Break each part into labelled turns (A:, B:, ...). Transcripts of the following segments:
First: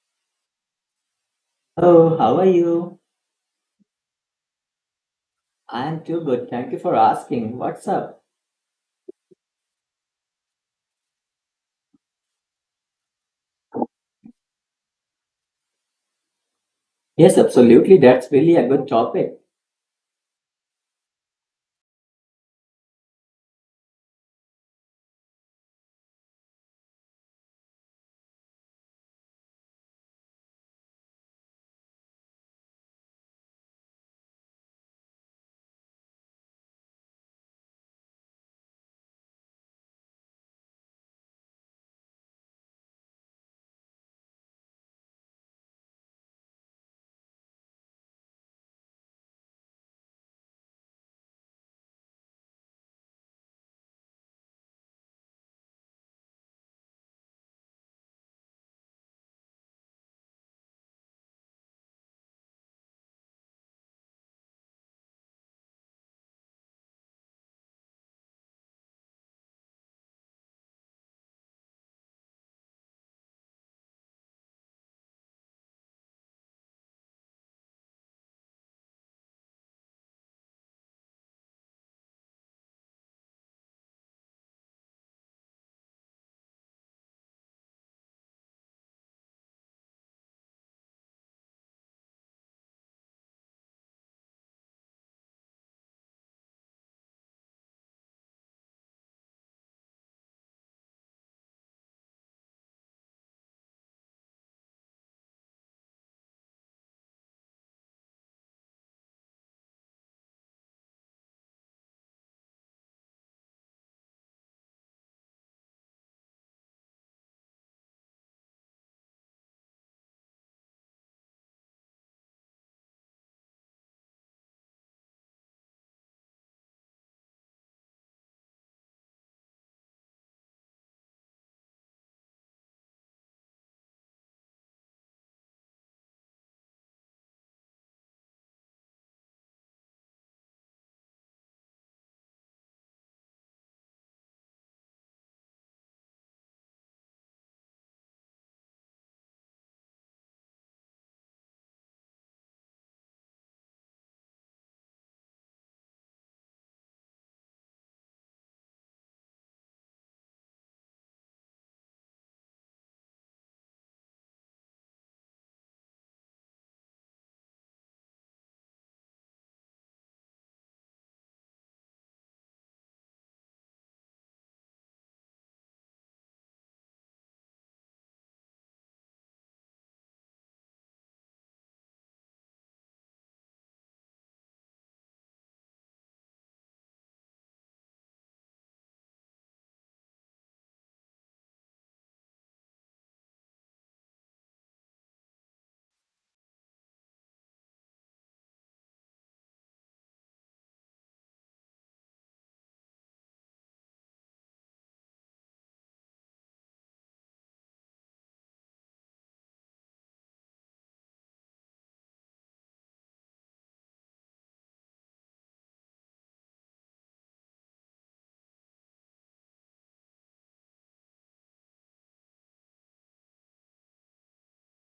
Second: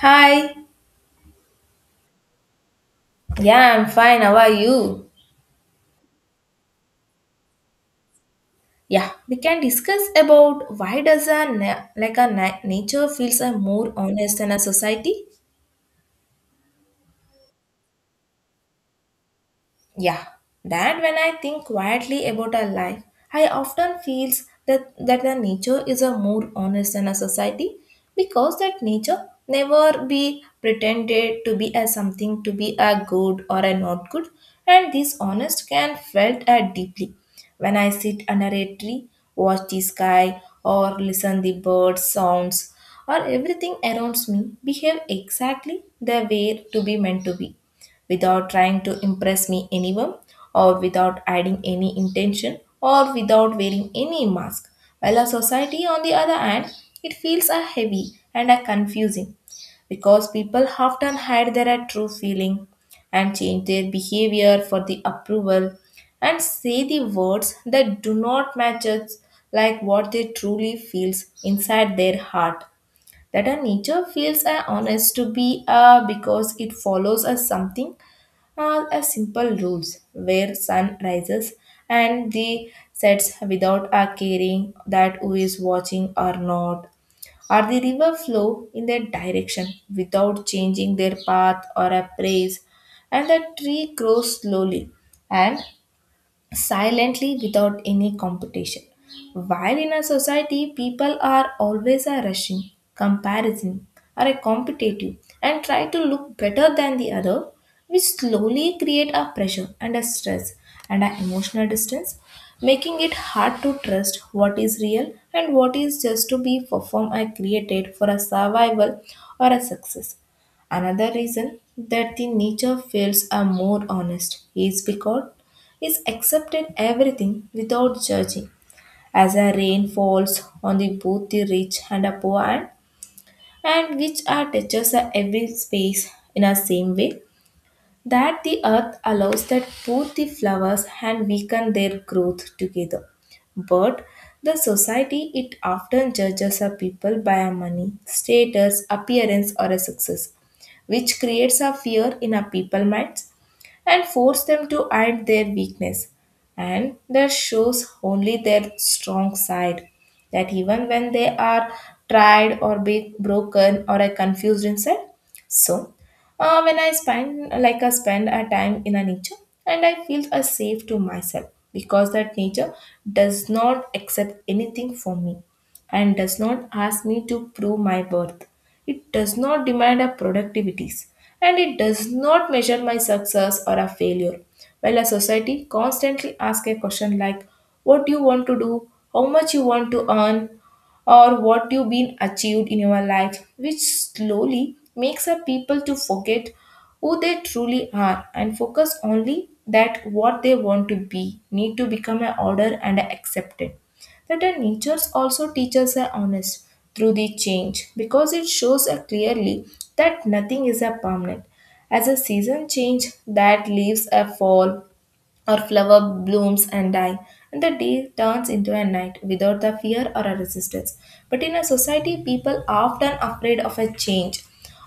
A: Hi.
B: Oh, how are you?
A: Yeah, I'm fine. How are you?
B: I am too good. Thank you for asking. What's up?
A: Yeah, we can discuss about why does a na- like a na- nature feels a more honest than a society?
B: Yes, absolutely. That's really a good topic.
A: Yeah, that when I think quietly about our life, I often feels that the nature is a more honest than a society because that nature never be pretended to be as something to be a good or a not good, and this honest can felt deeply. When I sit under a tree, watch the sky, or listen the bird sounds, or everything around me behave exactly the way to be meant to be without trying to impress me anyone or without adding any intention or without wearing any mask. While our society, on the other hand, it feels a heavy and a confusing because people often hide their true feeling and change their behavior for the approval and say the words that do not match us like what they truly feels inside their heart that a nature feels a honest to be a because it follows us something are a simple rules where sun rises and the sets without a caring that who is watching or not or the river flow in their direction without changing their path or a praise and the tree grows slowly and silently without any competition. While in a society, people are always a rushing, comparison, or a competitive and try to look better than the other, which slowly create a pressure and a stress and an emotional distance, making it hard to trust what is real and what is just to be performed and created for a survival or a success. Another reason that the nature feels are more honest is because is accepted everything without judging, as a rain falls on the both the rich and the poor, and which are touches the every space in a same way that the earth allows that both the flowers and weaken their growth together. But the society it often judges a people by a money, status, appearance, or a success, which creates a fear in a people minds and force them to hide their weakness and that shows only their strong side that even when they are tried or be broken or are confused inside. So when I spend like I spend a time in a nature and I feel a safe to myself because that nature does not accept anything from me and does not ask me to prove my worth. It does not demand a productivities and it does not measure my success or a failure. While a society constantly asks a question like what do you want to do, how much you want to earn, or what you've been achieved in your life, which slowly makes a people to forget who they truly are and focus only that what they want to be need to become an order and a accepted. That a nature also teaches a honest through the change because it shows a clearly that nothing is a permanent. As a season change that leaves a fall our flower blooms and die, and the day turns into a night without the fear or a resistance. But in a society, people are often afraid of a change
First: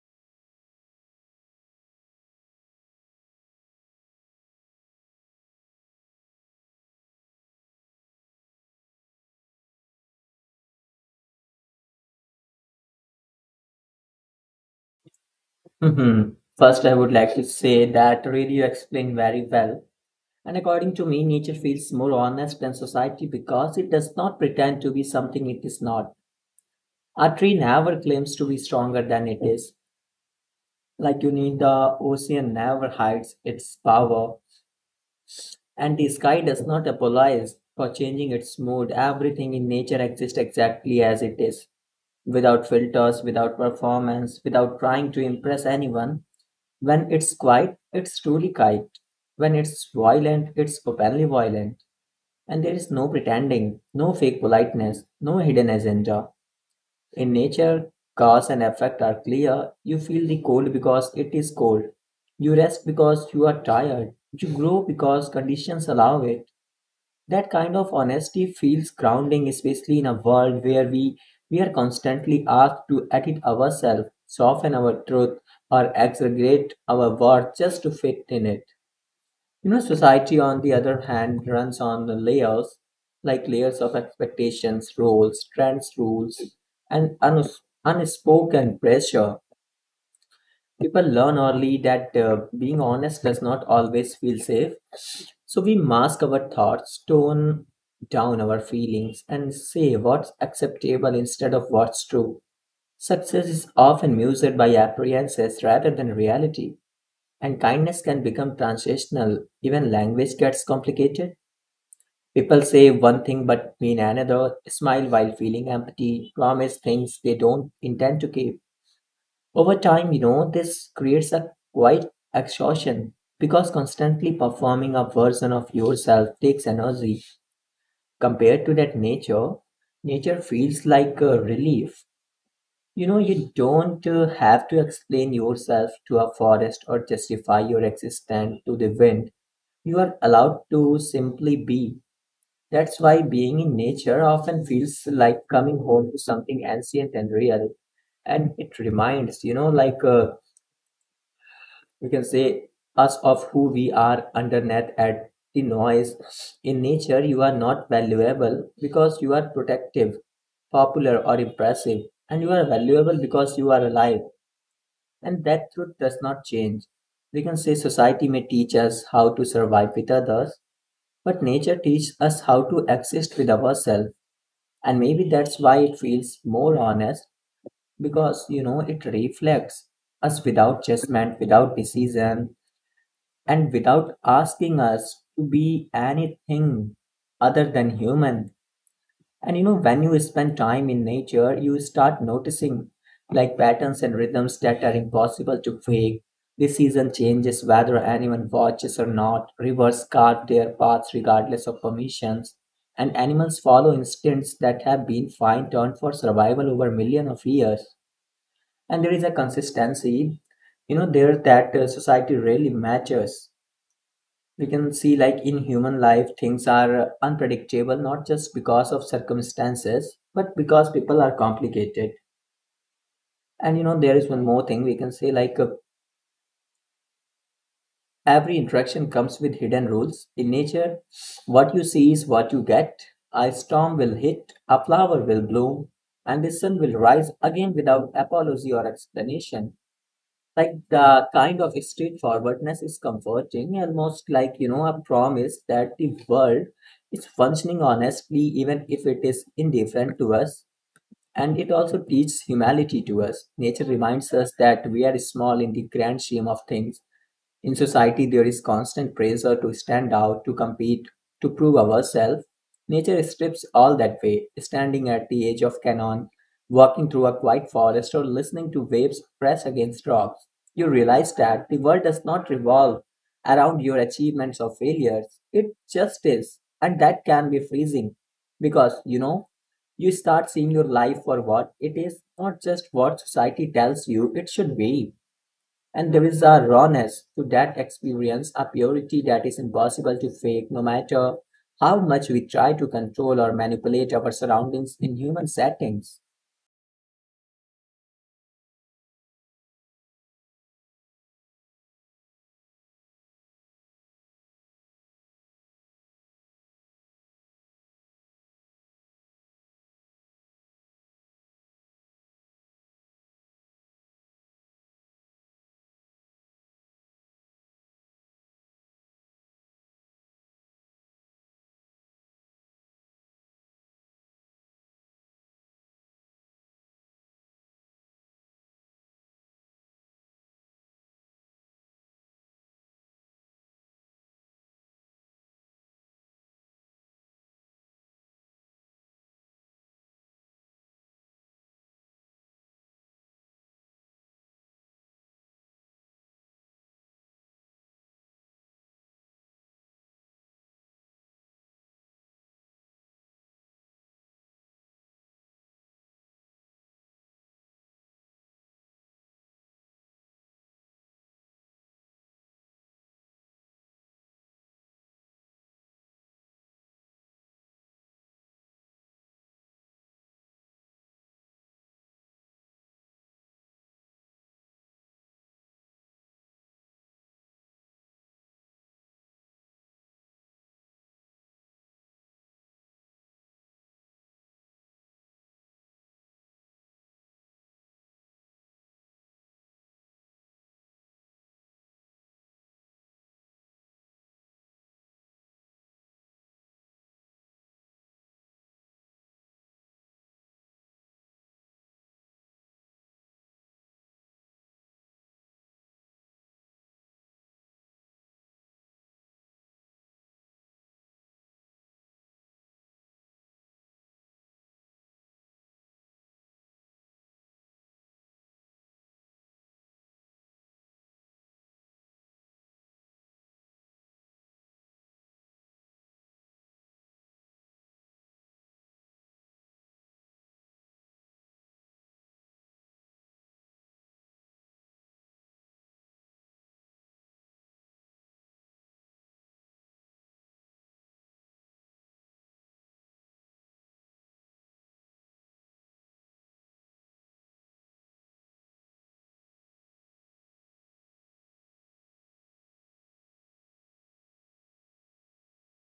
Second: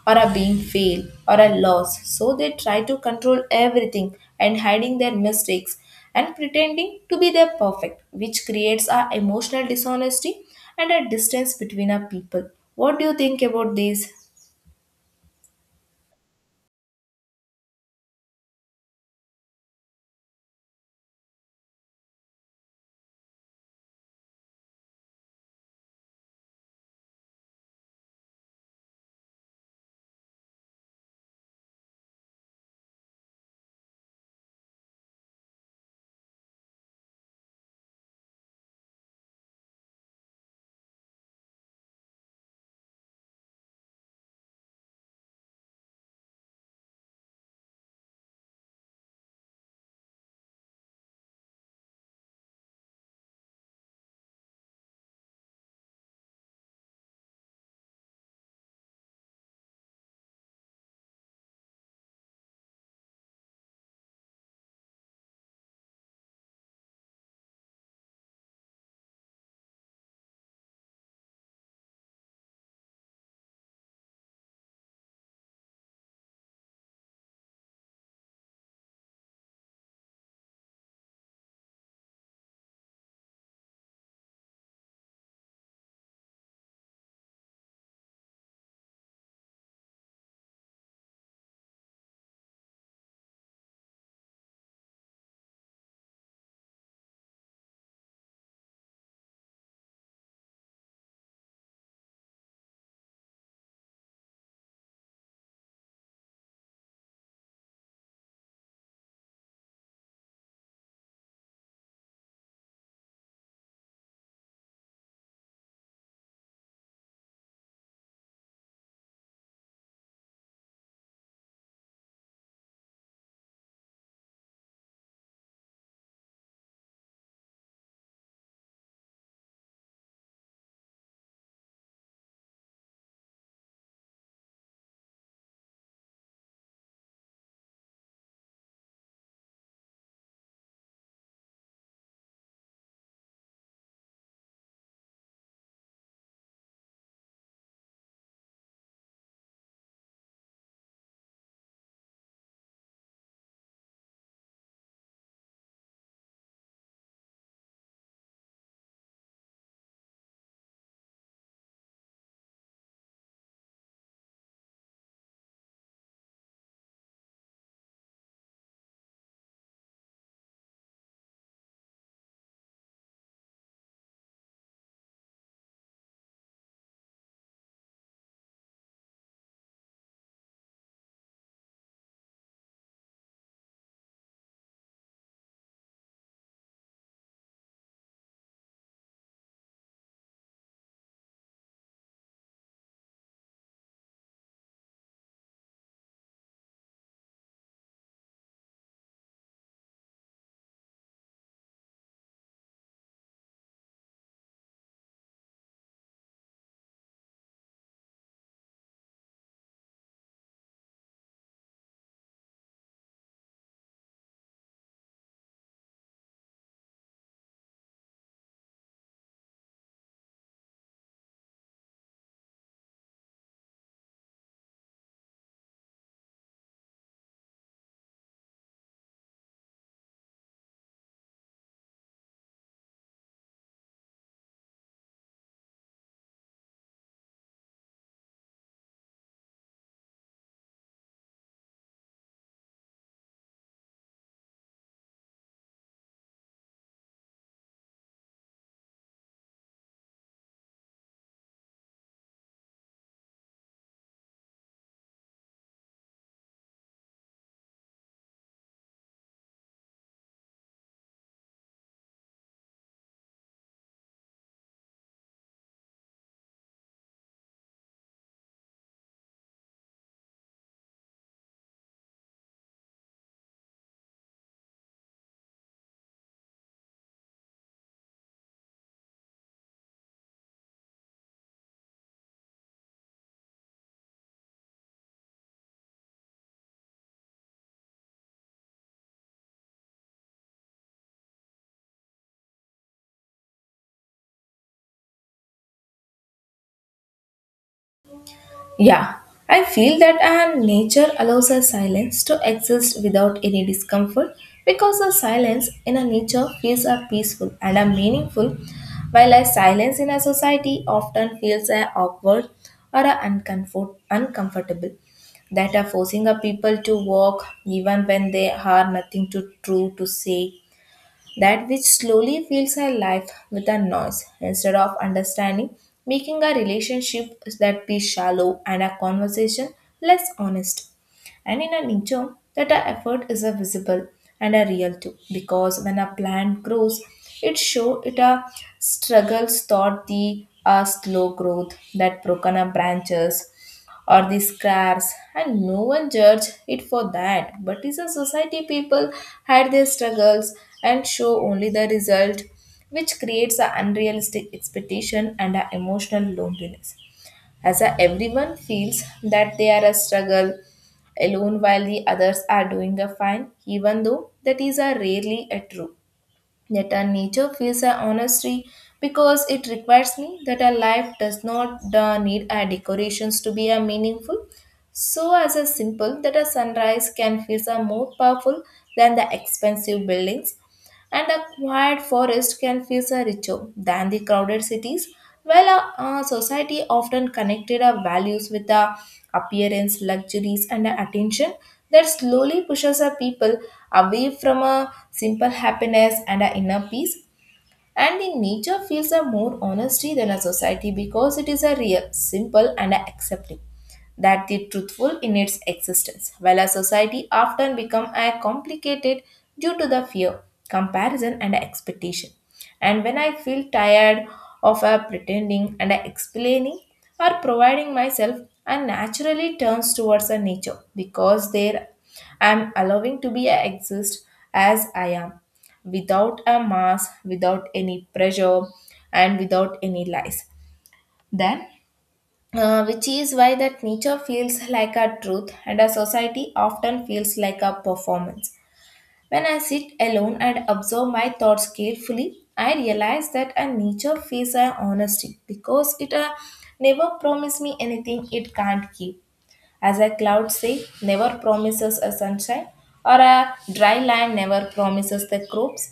A: or a being failed or a loss. So they try to control everything and hiding their mistakes and pretending to be their perfect, which creates a emotional dishonesty and a distance between our people. What do you think about this?
B: Hmm. First, I would like to say that really you explained very well. And according to me, nature feels more honest than society because it does not pretend to be something it is not. A tree never claims to be stronger than it is. Like you need the ocean never hides its power. And the sky does not apologize for changing its mood. Everything in nature exists exactly as it is, without filters, without performance, without trying to impress anyone. When it's quiet, it's truly quiet. When it's violent, it's openly violent. And there is no pretending, no fake politeness, no hidden agenda. In nature, cause and effect are clear. You feel the cold because it is cold. You rest because you are tired. You grow because conditions allow it. That kind of honesty feels grounding, especially in a world where we are constantly asked to edit ourselves, soften our truth, or exaggerate our worth just to fit in it. You know, society, on the other hand, runs on the layers, like layers of expectations, roles, trends, rules, and unspoken pressure. People learn early that being honest does not always feel safe. So we mask our thoughts, tone down our feelings, and say what's acceptable instead of what's true. Success is often measured by appearances rather than reality, and kindness can become transitional. Even language gets complicated. People say one thing but mean another, smile while feeling empty, promise things they don't intend to keep over time. You know, this creates a quite exhaustion because constantly performing a version of yourself takes energy compared to that nature. Nature feels like a relief. You know, you don't have to explain yourself to a forest or justify your existence to the wind. You are allowed to simply be. That's why being in nature often feels like coming home to something ancient and real, and it reminds you know like we can say us of who we are underneath at the noise. In nature you are not valuable because you are protective, popular, or impressive, and you are valuable because you are alive, and that truth does not change. We can say society may teach us how to survive with others, but nature teaches us how to exist with ourselves, and maybe that's why it feels more honest, because you know it reflects us without judgment, without decision, and without asking us to be anything other than human. And you know, when you spend time in nature, you start noticing like patterns and rhythms that are impossible to fake. The season changes whether anyone watches or not. Rivers carve their paths regardless of permissions. And animals follow instincts that have been fine tuned for survival over millions of years. And there is a consistency, you know, there that society rarely matches. We can see, like in human life, things are unpredictable not just because of circumstances, but because people are complicated. And you know, there is one more thing we can say, like every interaction comes with hidden rules. In nature, what you see is what you get. A storm will hit, a flower will bloom, and the sun will rise again without apology or explanation. Like the kind of straightforwardness is comforting, almost like you know a promise that the world is functioning honestly, even if it is indifferent to us. And it also teaches humility to us. Nature reminds us that we are small in the grand scheme of things. In society, there is constant pressure to stand out, to compete, to prove ourselves. Nature strips all that way, standing at the edge of canyon, walking through a quiet forest, or listening to waves press against rocks. You realize that the world does not revolve around your achievements or failures, it just is. And that can be freezing because, you know, you start seeing your life for what it is, not just what society tells you it should be. And there is a rawness to that experience, a purity that is impossible to fake, no matter how much we try to control or manipulate our surroundings in human settings.
A: Yeah, I feel that and nature allows a silence to exist without any discomfort because a silence in a nature feels a peaceful and a meaningful, while a silence in a society often feels a awkward or a uncomfortable that are forcing a people to walk even when they have nothing to true to say that which slowly fills our life with a noise instead of understanding, making our relationship that be shallow and our conversation less honest. And in a nature, that our effort is a visible and a real too, because when a plant grows, it show it a struggles thought the a slow growth that broken up branches or the scraps and no one judged it for that but is a society people hide their struggles and show only the result, which creates an unrealistic expectation and an emotional loneliness as a, everyone feels that they are a struggle alone while the others are doing a fine even though that is a rarely a true. Yet our nature feels a honesty because it requires me that our life does not need our decorations to be a meaningful. So as a simple that a sunrise can feel a more powerful than the expensive buildings and a quiet forest can feel so richer than the crowded cities. While a society often connected our values with our appearance, luxuries, and our attention, that slowly pushes our people away from a simple happiness and our inner peace. And in nature feels a more honesty than a society because it is a real, simple and a accepting that the truthful in its existence, while a society often become a complicated due to the fear, comparison and expectation. And when I feel tired of a pretending and a explaining or providing myself, I naturally turns towards a nature because there I am allowing to be a exist as I am without a mass, without any pressure, and without any lies. Then, which is why that nature feels like a truth and a society often feels like a performance. When I sit alone and observe my thoughts carefully, I realize that a nature feels an honesty because it never promised me anything it can't keep. As a cloud say, never promises a sunshine, or a dry land never promises the crops.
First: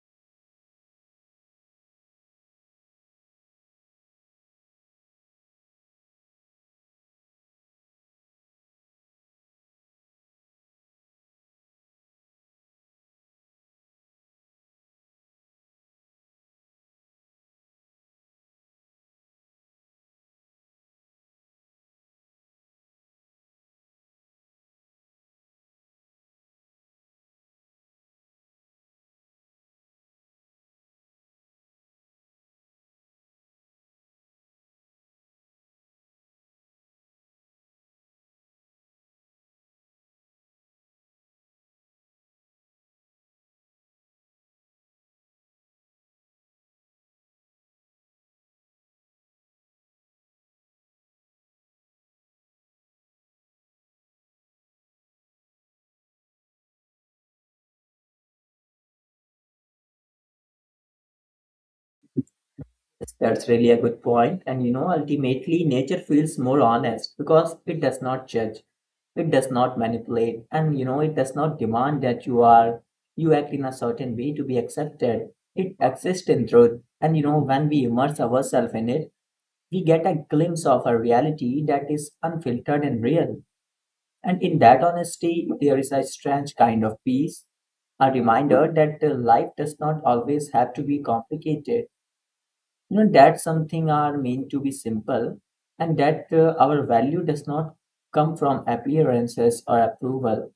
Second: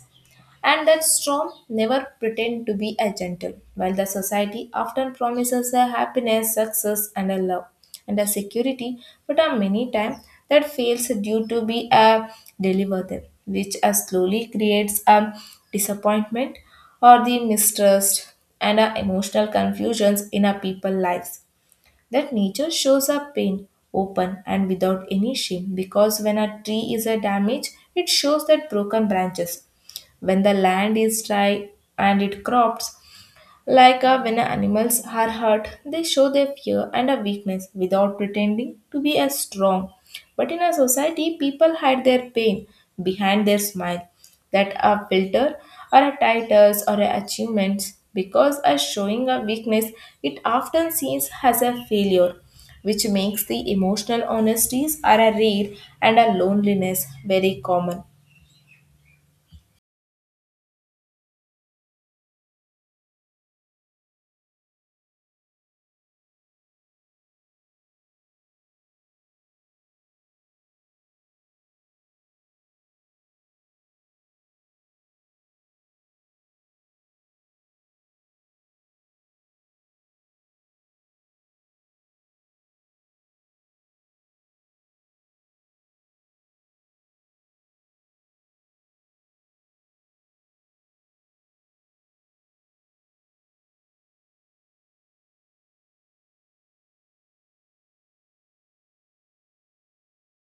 A: And that storm never pretend to be a gentle, while the society often promises a happiness, success, and a love and a security, but are many times that fails due to be a deliver which slowly creates a disappointment or the mistrust and emotional confusions in our people lives that nature shows up pain open and without any shame because when a tree is a damage it shows that broken branches when the land is dry and it crops like when animals are hurt, they show their fear and a weakness without pretending to be as strong. But in a society, people hide their pain behind their smile, that a filter or a titles or a achievements because as showing a weakness, it often seems as a failure, which makes the emotional honesties are a rare and a loneliness very common.
B: That's really a good point. And you know, ultimately, nature feels more honest because it does not judge, it does not manipulate, and you know, it does not demand that you act in a certain way to be accepted. It exists in truth. And you know, when we immerse ourselves in it, we get a glimpse of a reality that is unfiltered and real. And in that honesty, there is a strange kind of peace, a reminder that life does not always have to be complicated. You know, that something are meant to be simple, and that our value does not come from appearances or approval,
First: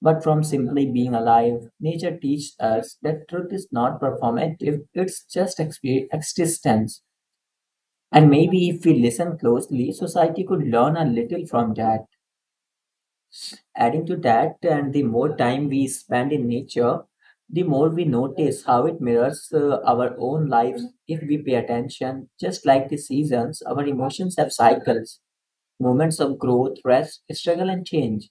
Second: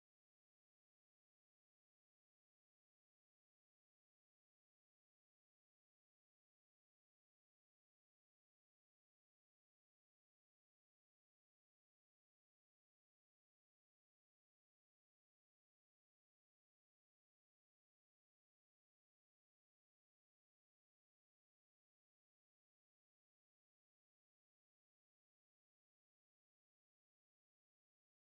B: but from simply being alive. Nature teaches us that truth is not performative, it's just existence. And maybe if we listen closely, society could learn a little from that. Adding to that, and the more time we spend in nature, the more we notice how it mirrors our own lives if we pay attention. Just like the seasons, our emotions have cycles, moments of growth, rest, struggle, and change.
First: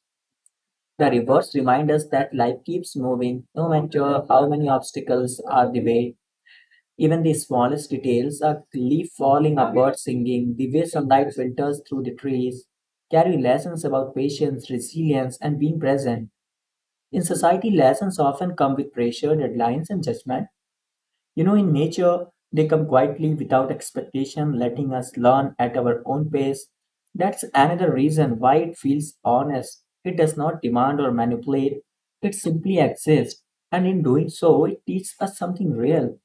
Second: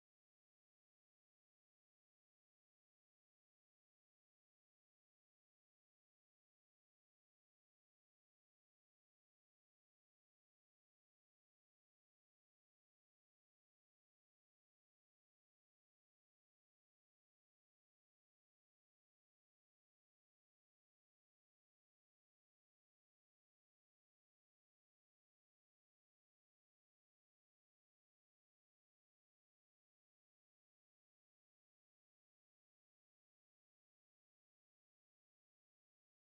B: The reverse reminds us that life keeps moving no matter how many obstacles are the way. Even the smallest details, a leaf falling, a bird singing, the way sunlight filters through the trees, carry lessons about patience, resilience, and being present. In society, lessons often come with pressure, deadlines, and judgment. You know, in nature, they come quietly without expectation, letting us learn at our own pace. That's another reason why it feels honest. It does not demand or manipulate, it simply exists. And in doing so, it teaches us something real.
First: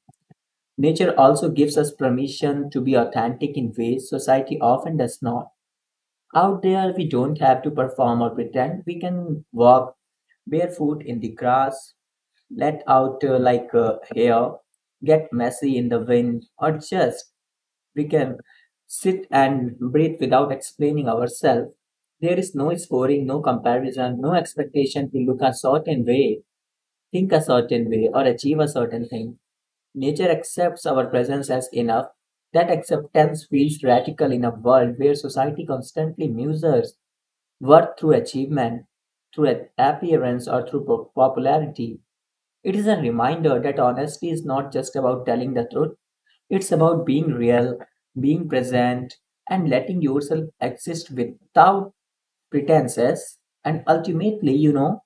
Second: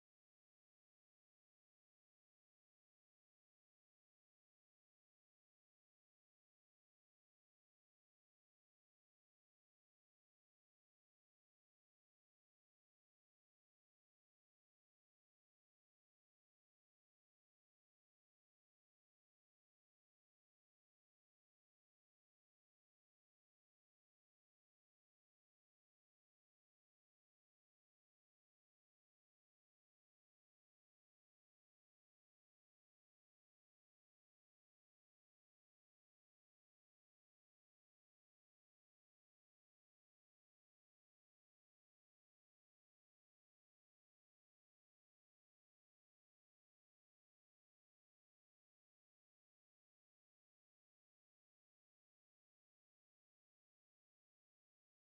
B: Nature also gives us permission to be authentic in ways society often does not. Out there, we don't have to perform or pretend. We can walk barefoot in the grass, let out hair, get messy in the wind, or just we can sit and breathe without explaining ourselves. There is no scoring, no comparison, no expectation to look a certain way, think a certain way, or achieve a certain thing. Nature accepts our presence as enough. That acceptance feels radical in a world where society constantly measures worth through achievement, through appearance, or through popularity. It is a reminder that honesty is not just about telling the truth, it's about being real, being present, and letting yourself exist without pretenses. And ultimately, you know,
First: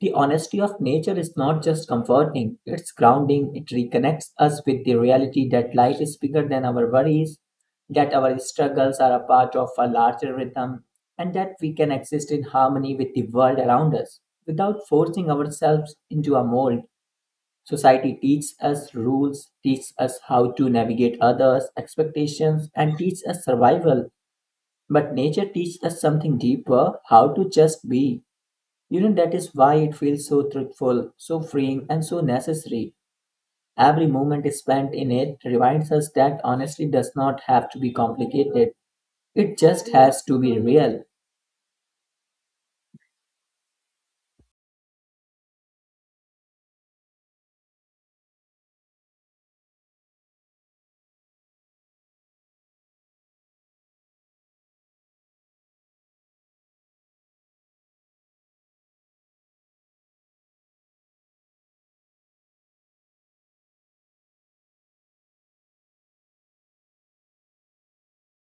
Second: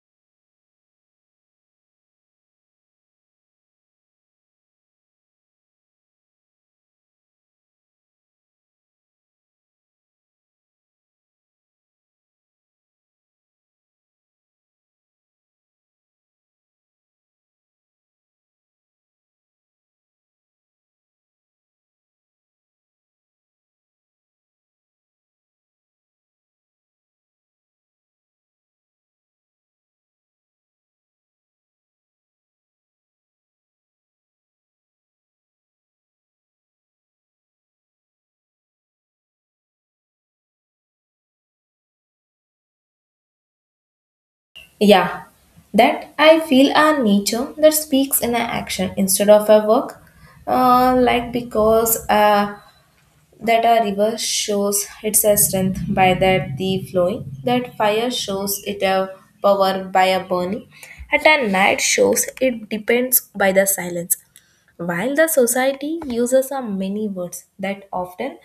B: the honesty of nature is not just comforting, it's grounding. It reconnects us with the reality that life is bigger than our worries, that our struggles are a part of a larger rhythm, and that we can exist in harmony with the world around us without forcing ourselves into a mold. Society teaches us rules, teaches us how to navigate others' expectations, and teaches us survival. But nature teaches us something deeper, how to just be. You know, that is why it feels so truthful, so freeing, and so necessary. Every moment spent in it reminds us that honesty does not have to be complicated, it just has to be real.
A: Yeah, that I feel a nature that speaks in a action instead of a work, like because that a river shows its a strength by that the flowing, that fire shows it a power by a burning, at a night shows it depends by the silence. While the society uses a many words that often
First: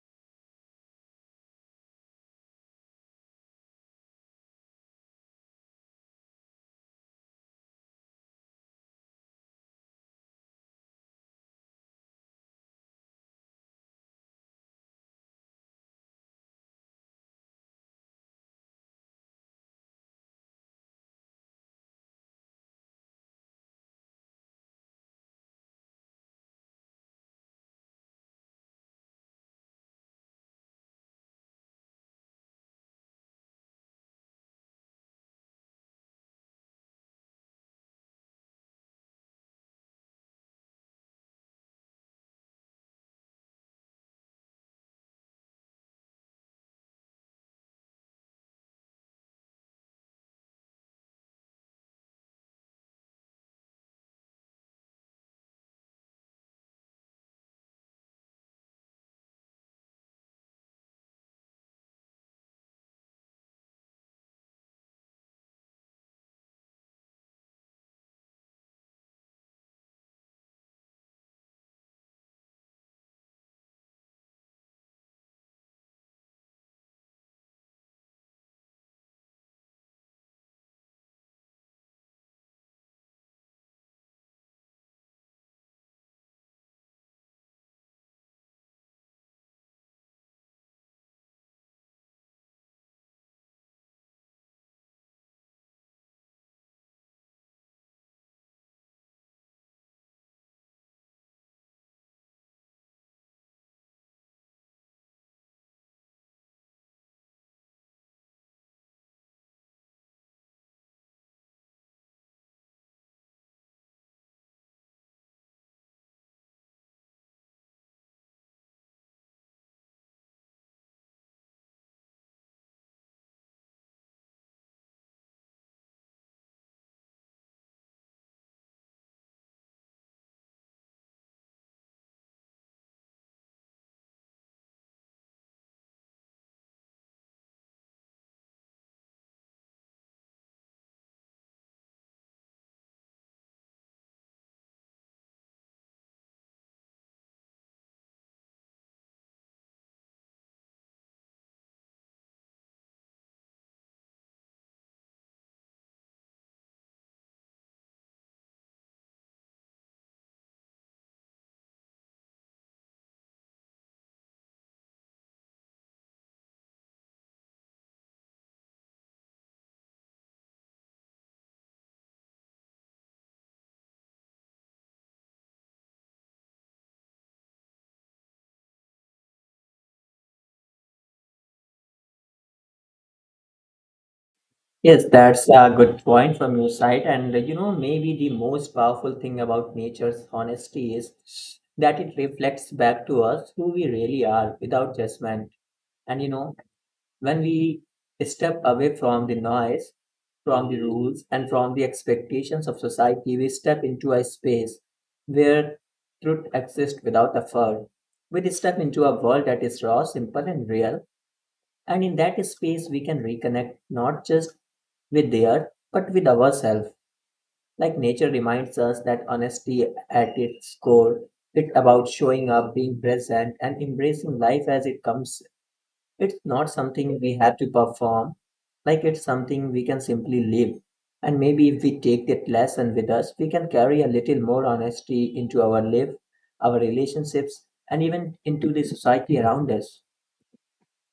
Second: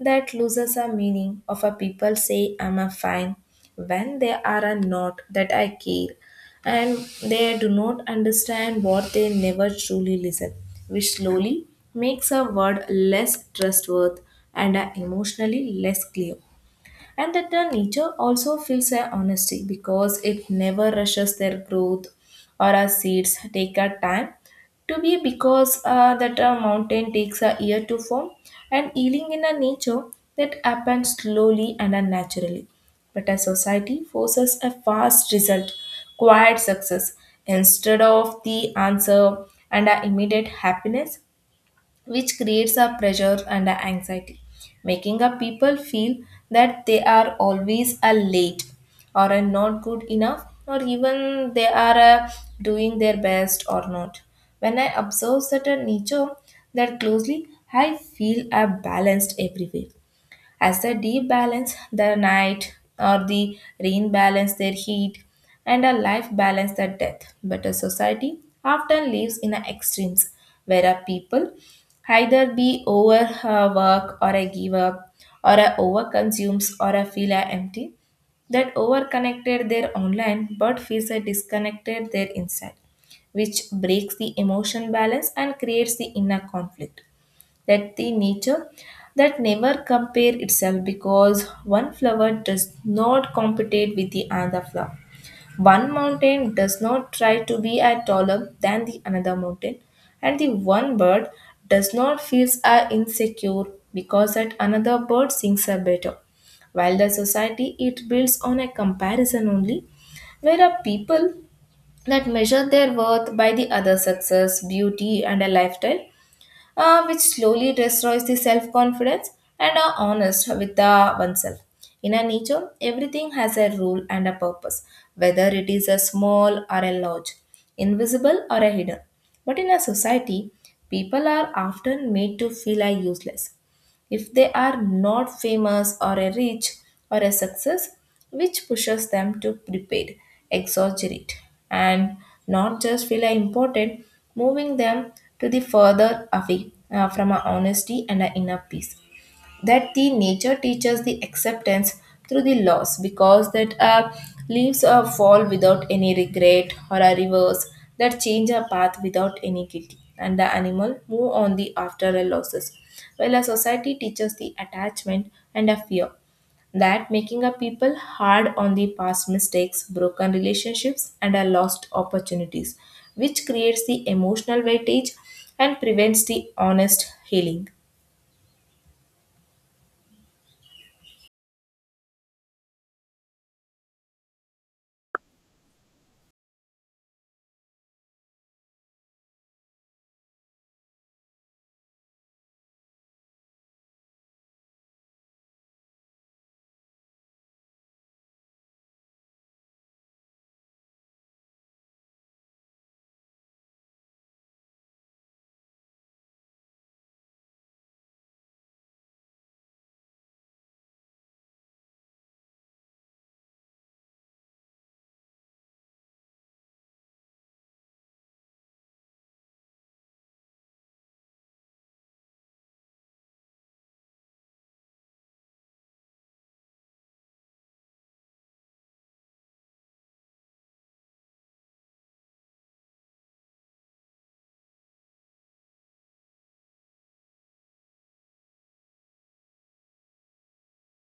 A: that loses a meaning of a people say I'm a fine when they are a not that I care and they do not understand what they never truly listen, which slowly makes a word less trustworthy and emotionally less clear and that the nature also feels their honesty because it never rushes their growth or our seeds take our time to be because that a mountain takes a year to form and healing in a nature that happens slowly and unnaturally but a society forces a fast result quiet success instead of the answer and our immediate happiness, which creates a pressure and a anxiety, making a people feel that they are always a late or a not good enough or even they are doing their best or not. When I observe such a nature that closely, I feel a balanced everywhere as the they debalance the night or the rain balance their heat and a life balance their death. But a society often lives in a extremes where a people either be over work or a give up or a over consumes or a feel a empty that overconnected their online but feels a disconnected their inside, which breaks the emotion balance and creates the inner conflict that the nature that never compare itself because one flower does not compete with the other flower, one mountain does not try to be a taller than the another mountain, and the one bird does not feels a insecure because that another bird sings a better while the society it builds on a comparison only where are people that measure their worth by the other success beauty and a lifestyle, which slowly destroys the self confidence and are honest with the oneself. In a nature, everything has a rule and a purpose, whether it is a small or a large, invisible or a hidden. But in a society, people are often made to feel are useless if they are not famous or a rich or a success, which pushes them to prepaid, exaggerate, and not just feel important, moving them to the further away from our honesty and our inner peace. That the nature teaches the acceptance through the loss because that leaves fall without any regret or a reverse, that change a path without any guilt, and the animal move on the after a losses, while a society teaches the attachment and a fear, that making a people hard on the past mistakes, broken relationships, and a lost opportunities, which creates the emotional weightage and prevents the honest healing.
B: Yes, that's a good point from your side. And you know, maybe the most powerful thing about nature's honesty is that it reflects back to us who we really are without judgment. And you know, when we step away from the noise, from the rules, and from the expectations of society, we step into a space where truth exists without effort. We step into a world that is raw, simple, and real, and in that space, we can reconnect not just with the earth, but with ourselves. Like nature reminds us that honesty at its core, it's about showing up, being present, and embracing life as it comes. It's not something we have to perform, like it's something we can simply live. And maybe if we take that lesson with us, we can carry a little more honesty into our life, our relationships, and even into the society around us.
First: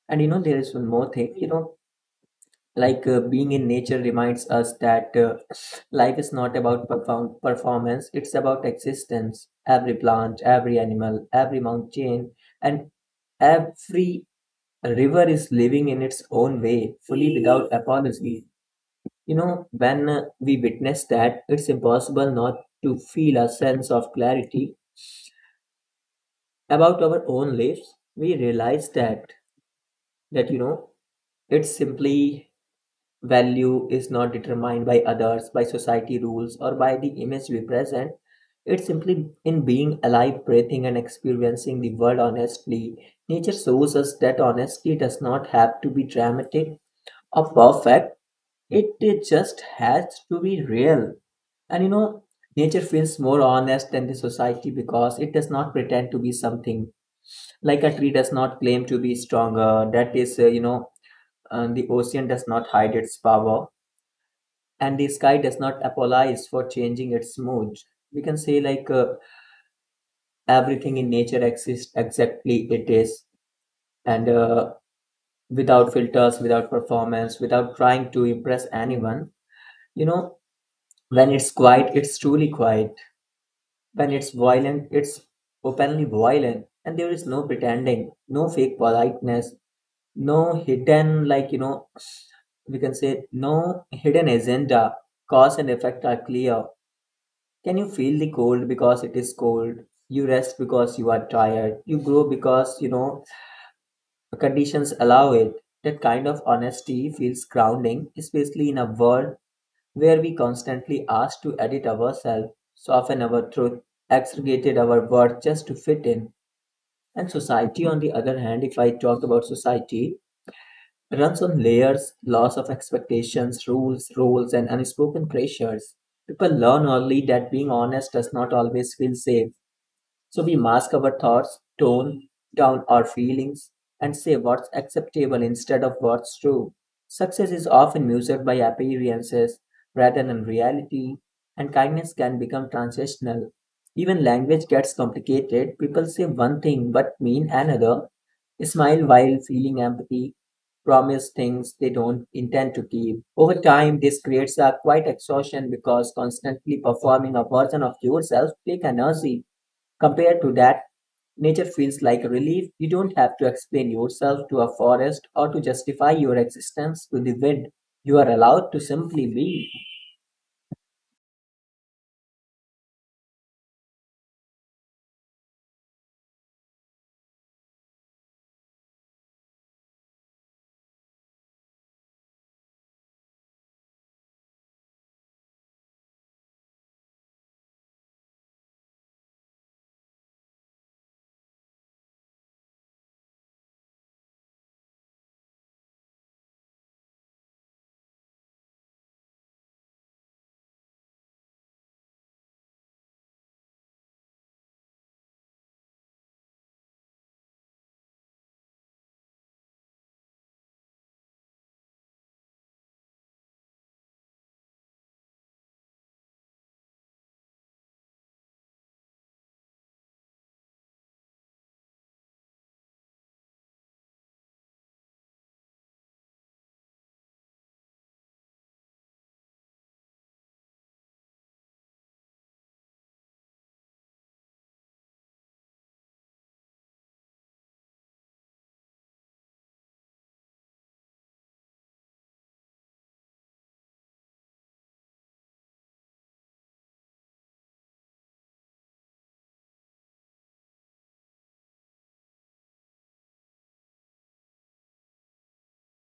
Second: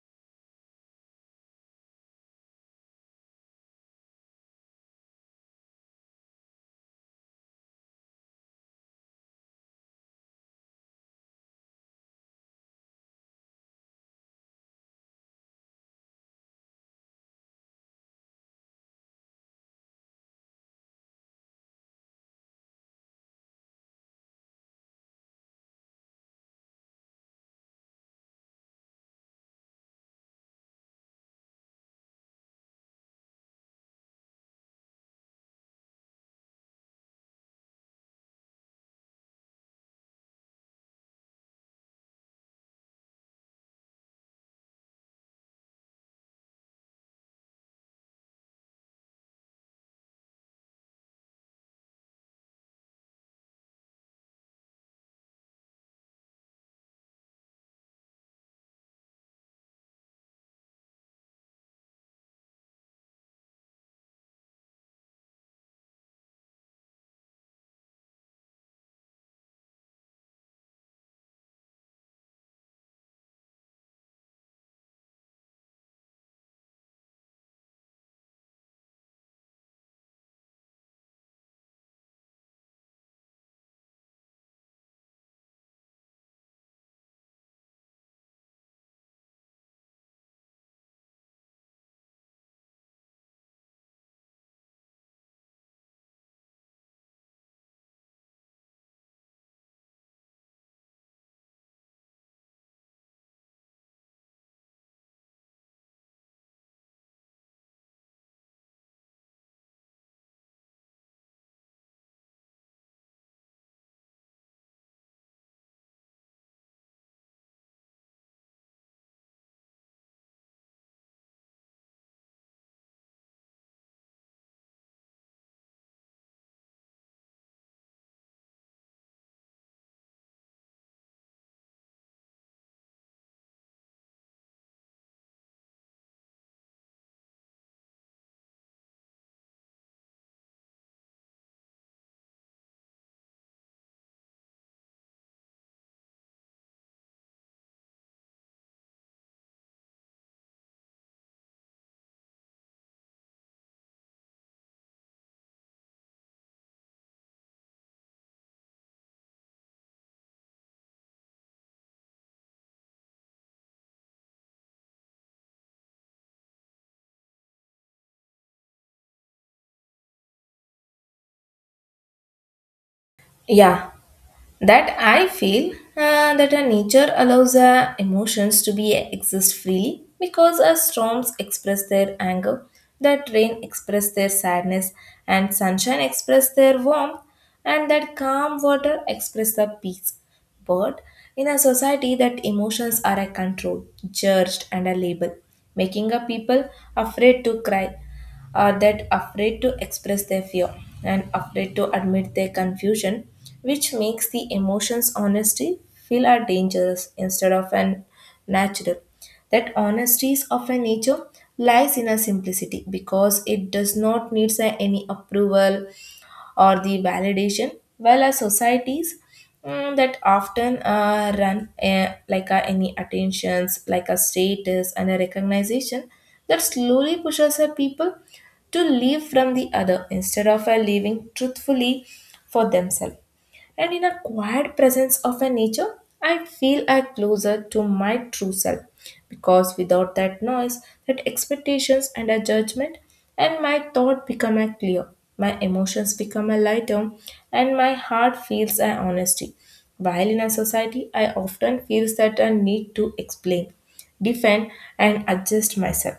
B: And you know, there is one more thing, you know, like being in nature reminds us that life is not about performance. It's about existence. Every plant, every animal, every mountain, and every river is living in its own way fully without apology. You know, when we witness that, it's impossible not to feel a sense of clarity about our own lives. We realize that you know it's simply value is not determined by others, by society rules, or by the image we present. It's simply in being alive, breathing, and experiencing the world honestly. Nature shows us that honesty does not have to be dramatic or perfect, it just has to be real. And you know, nature feels more honest than the society because it does not pretend to be something. Like a tree does not claim to be stronger, that is, the ocean does not hide its power, and the sky does not apologize for changing its mood. We can say everything in nature exists exactly it is, and without filters, without performance, without trying to impress anyone. You know, when it's quiet, it's truly quiet. When it's violent, it's openly violent, and there is no pretending, no fake politeness, no hidden we can say no hidden agenda. Cause and effect are clear. Can you feel the cold because it is cold? You rest because you are tired. You grow because, conditions allow it. That kind of honesty feels grounding, especially in a world where we constantly ask to edit ourselves, soften our truth, exaggerate our worth just to fit in. And society, on the other hand, if I talk about society, runs on layers, loss of expectations, rules, roles, and unspoken pressures. People learn early that being honest does not always feel safe. So we mask our thoughts, tone down our feelings, and say what's acceptable instead of what's true. Success is often measured by appearances rather than reality, and kindness can become transactional. Even language gets complicated. People say one thing but mean another, smile while feeling empathy, promise things they don't intend to keep. Over time, this creates a quite exhaustion because constantly performing a version of yourself take energy. Compared to that, nature feels like a relief. You don't have to explain yourself to a forest or to justify your existence to the wind. You are allowed to simply be.
A: Yeah, that I feel that our nature allows our emotions to be exist freely because our storms express their anger, that rain express their sadness, and sunshine express their warmth, and that calm water express the peace. But in a society, that emotions are a control, judged, and a label, making a people afraid to cry, are that afraid to express their fear, and afraid to admit their confusion, which makes the emotions honesty feel are dangerous instead of an natural. That honesty of a nature lies in a simplicity because it does not need any approval or the validation, while our societies that often run like any attentions, like a status and a recognition, that slowly pushes our people to live from the other instead of living truthfully for themselves. And in a quiet presence of a nature, I feel I closer to my true self because without that noise, that expectations and a judgment, and my thought become a clear, my emotions become a lighter, and my heart feels a honesty. While in a society, I often feels that I need to explain, defend, and adjust myself,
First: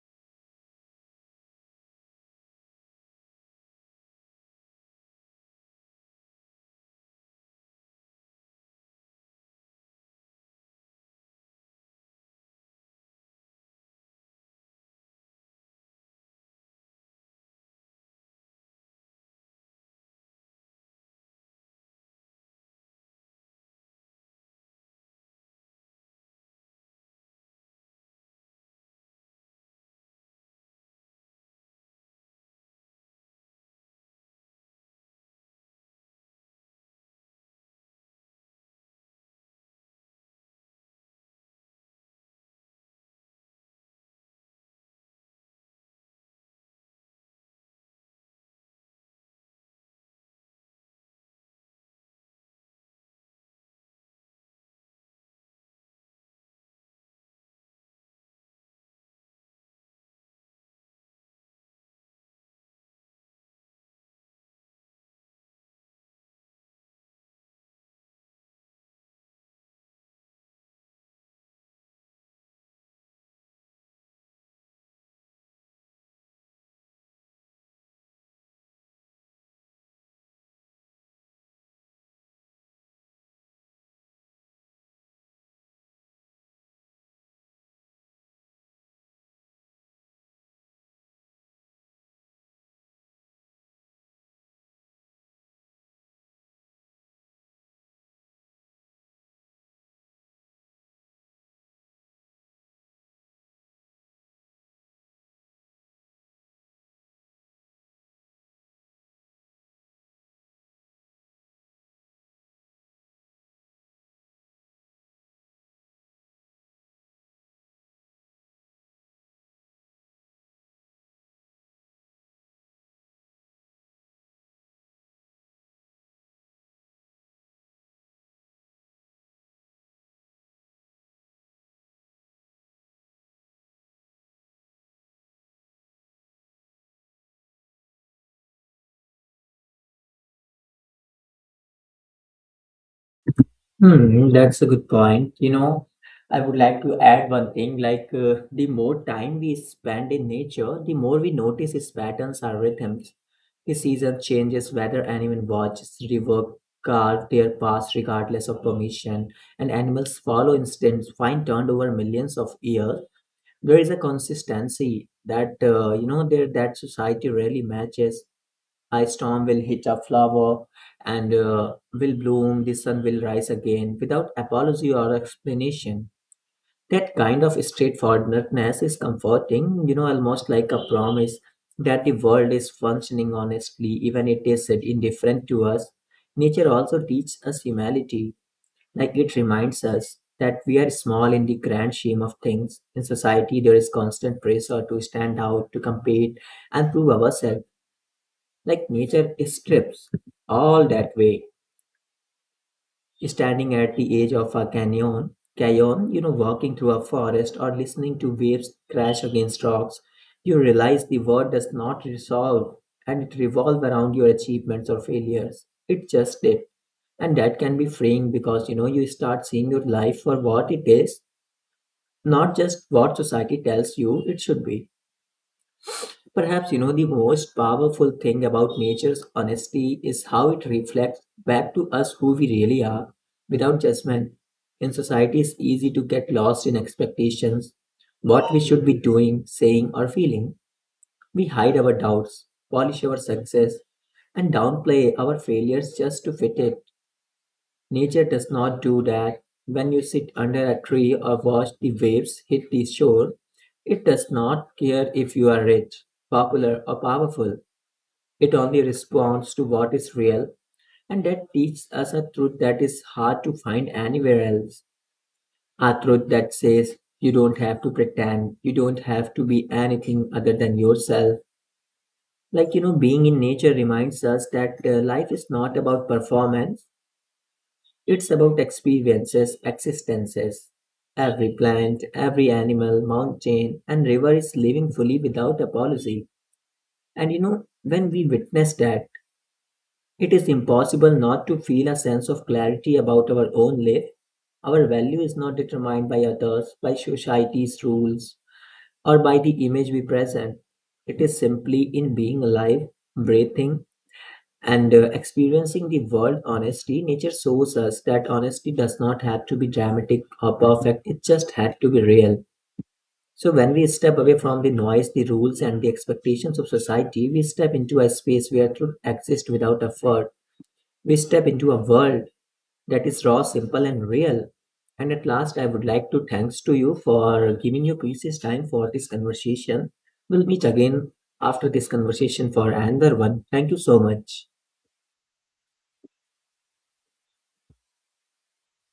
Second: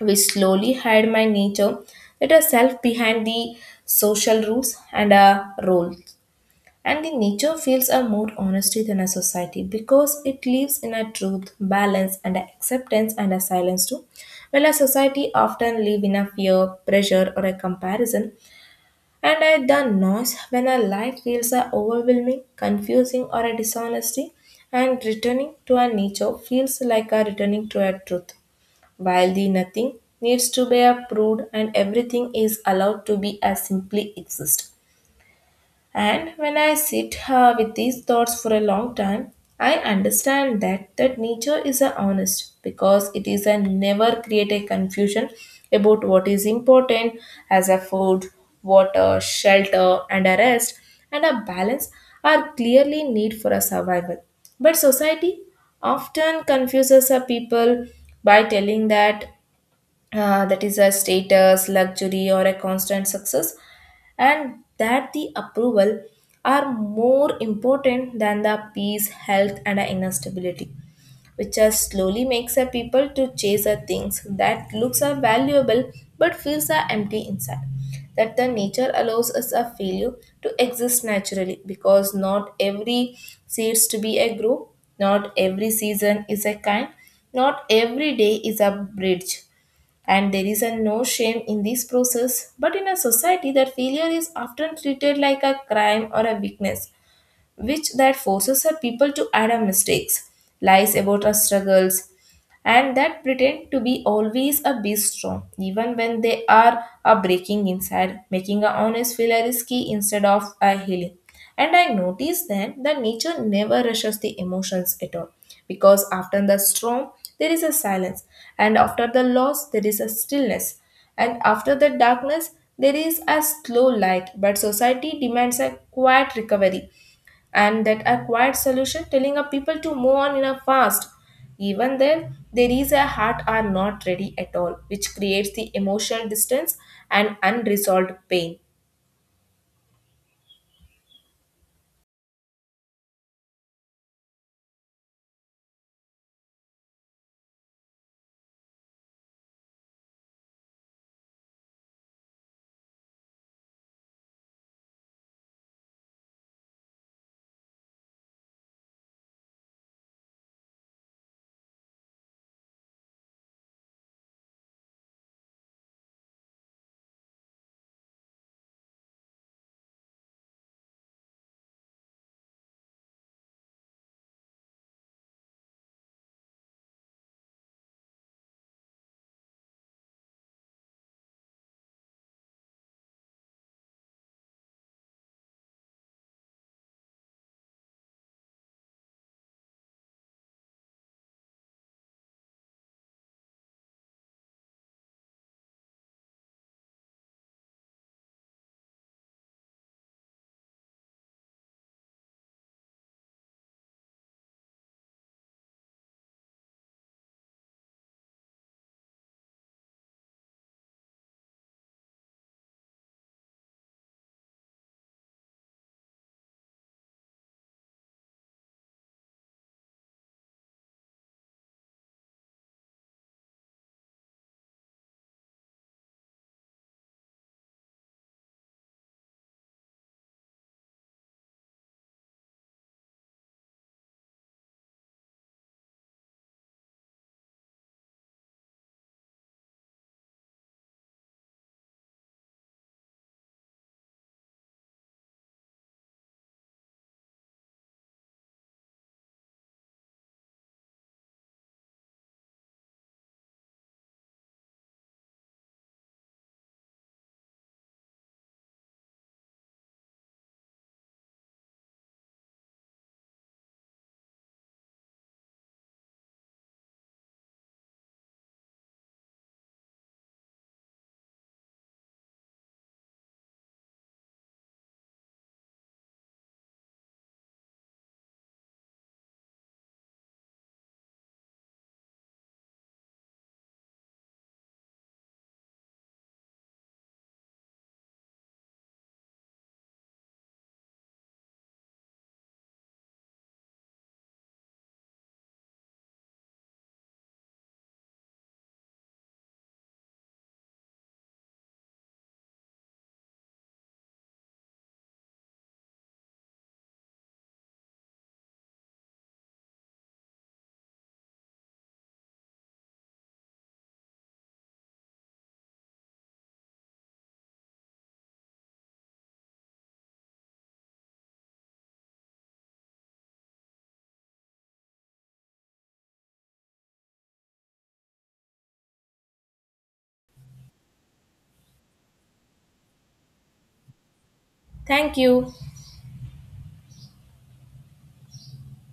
A: which slowly hide my nature, let a self behind the social rules and a role. And the nature feels are more honesty than a society because it lives in a truth, balance, and a acceptance and a silence too. While a society often live in a fear, pressure, or a comparison, and at the noise when a life feels are overwhelming, confusing, or a dishonesty, and returning to a nature feels like a returning to a truth. While the nothing needs to be approved and everything is allowed to be as simply exist. And when I sit with these thoughts for a long time, I understand that that nature is a honest because it is a never create a confusion about what is important as a food, water, shelter, and a rest and a balance are clearly need for a survival. But society often confuses a people by telling that that is a status, luxury, or a constant success, and that the approval are more important than the peace, health, and the inner stability, which are slowly makes a people to chase a things that looks are valuable but feels are empty inside. That the nature allows us a failure to exist naturally because not every seeds to be a grow, not every season is a kind, not every day is a bridge, and there is a no shame in this process. But in a society that failure is often treated like a crime or a weakness, which that forces her people to add our mistakes, lies about our struggles, and that pretend to be always a be strong, even when they are a breaking inside, making a honest feel a risky instead of a healing. And I noticed then that nature never rushes the emotions at all, because after the storm there is a silence, and after the loss there is a stillness, and after the darkness there is a slow light. But society demands a quiet recovery, and that a quiet solution telling a people to move on in a fast even then there is a heart are not ready at all, which creates the emotional distance and unresolved pain.
B: Hmm, that's a good point. You know, I would like to add one thing the more time we spend in nature, the more we notice its patterns or rhythms. The season changes, weather animal watches, river carve their paths regardless of permission, and animals follow instincts fine turned over millions of years. There is a consistency that you know there that society rarely matches. A storm will hit a flower, and will bloom, the sun will rise again without apology or explanation. That kind of straightforwardness is comforting, you know, almost like a promise that the world is functioning honestly even it is indifferent to us. Nature also teaches us humility, like it reminds us that we are small in the grand scheme of things. In society, there is constant pressure to stand out, to compete, and prove ourselves. Like nature strips all that way. Standing at the edge of a canyon, you know, walking through a forest or listening to waves crash against rocks, you realize the world does not resolve and it revolve around your achievements or failures. It just did. And that can be freeing because, you know, you start seeing your life for what it is, not just what society tells you it should be. Perhaps, you know, the most powerful thing about nature's honesty is how it reflects back to us who we really are without judgment. In society, it's easy to get lost in expectations, what we should be doing, saying, or feeling. We hide our doubts, polish our success, and downplay our failures just to fit in. Nature does not do that. When you sit under a tree or watch the waves hit the shore, it does not care if you are rich, popular, or powerful. It only responds to what is real, and that teaches us a truth that is hard to find anywhere else. A truth that says you don't have to pretend, you don't have to be anything other than yourself. Like, you know, being in nature reminds us that life is not about performance. It's about experiences, existences. Every plant, every animal, mountain, and river is living fully without apology. And you know, when we witness that, it is impossible not to feel a sense of clarity about our own life. Our value is not determined by others, by society's rules, or by the image we present. It is simply in being alive, breathing, and experiencing the world honestly. Nature shows us that honesty does not have to be dramatic or perfect, it just had to be real. So, when we step away from the noise, the rules, and the expectations of society, we step into a space where truth exists without effort. We step into a world that is raw, simple, and real. And at last, I would like to thanks to you for giving your precious time for this conversation. We'll meet again after this conversation for another one. Thank you so much.
A: Thank you.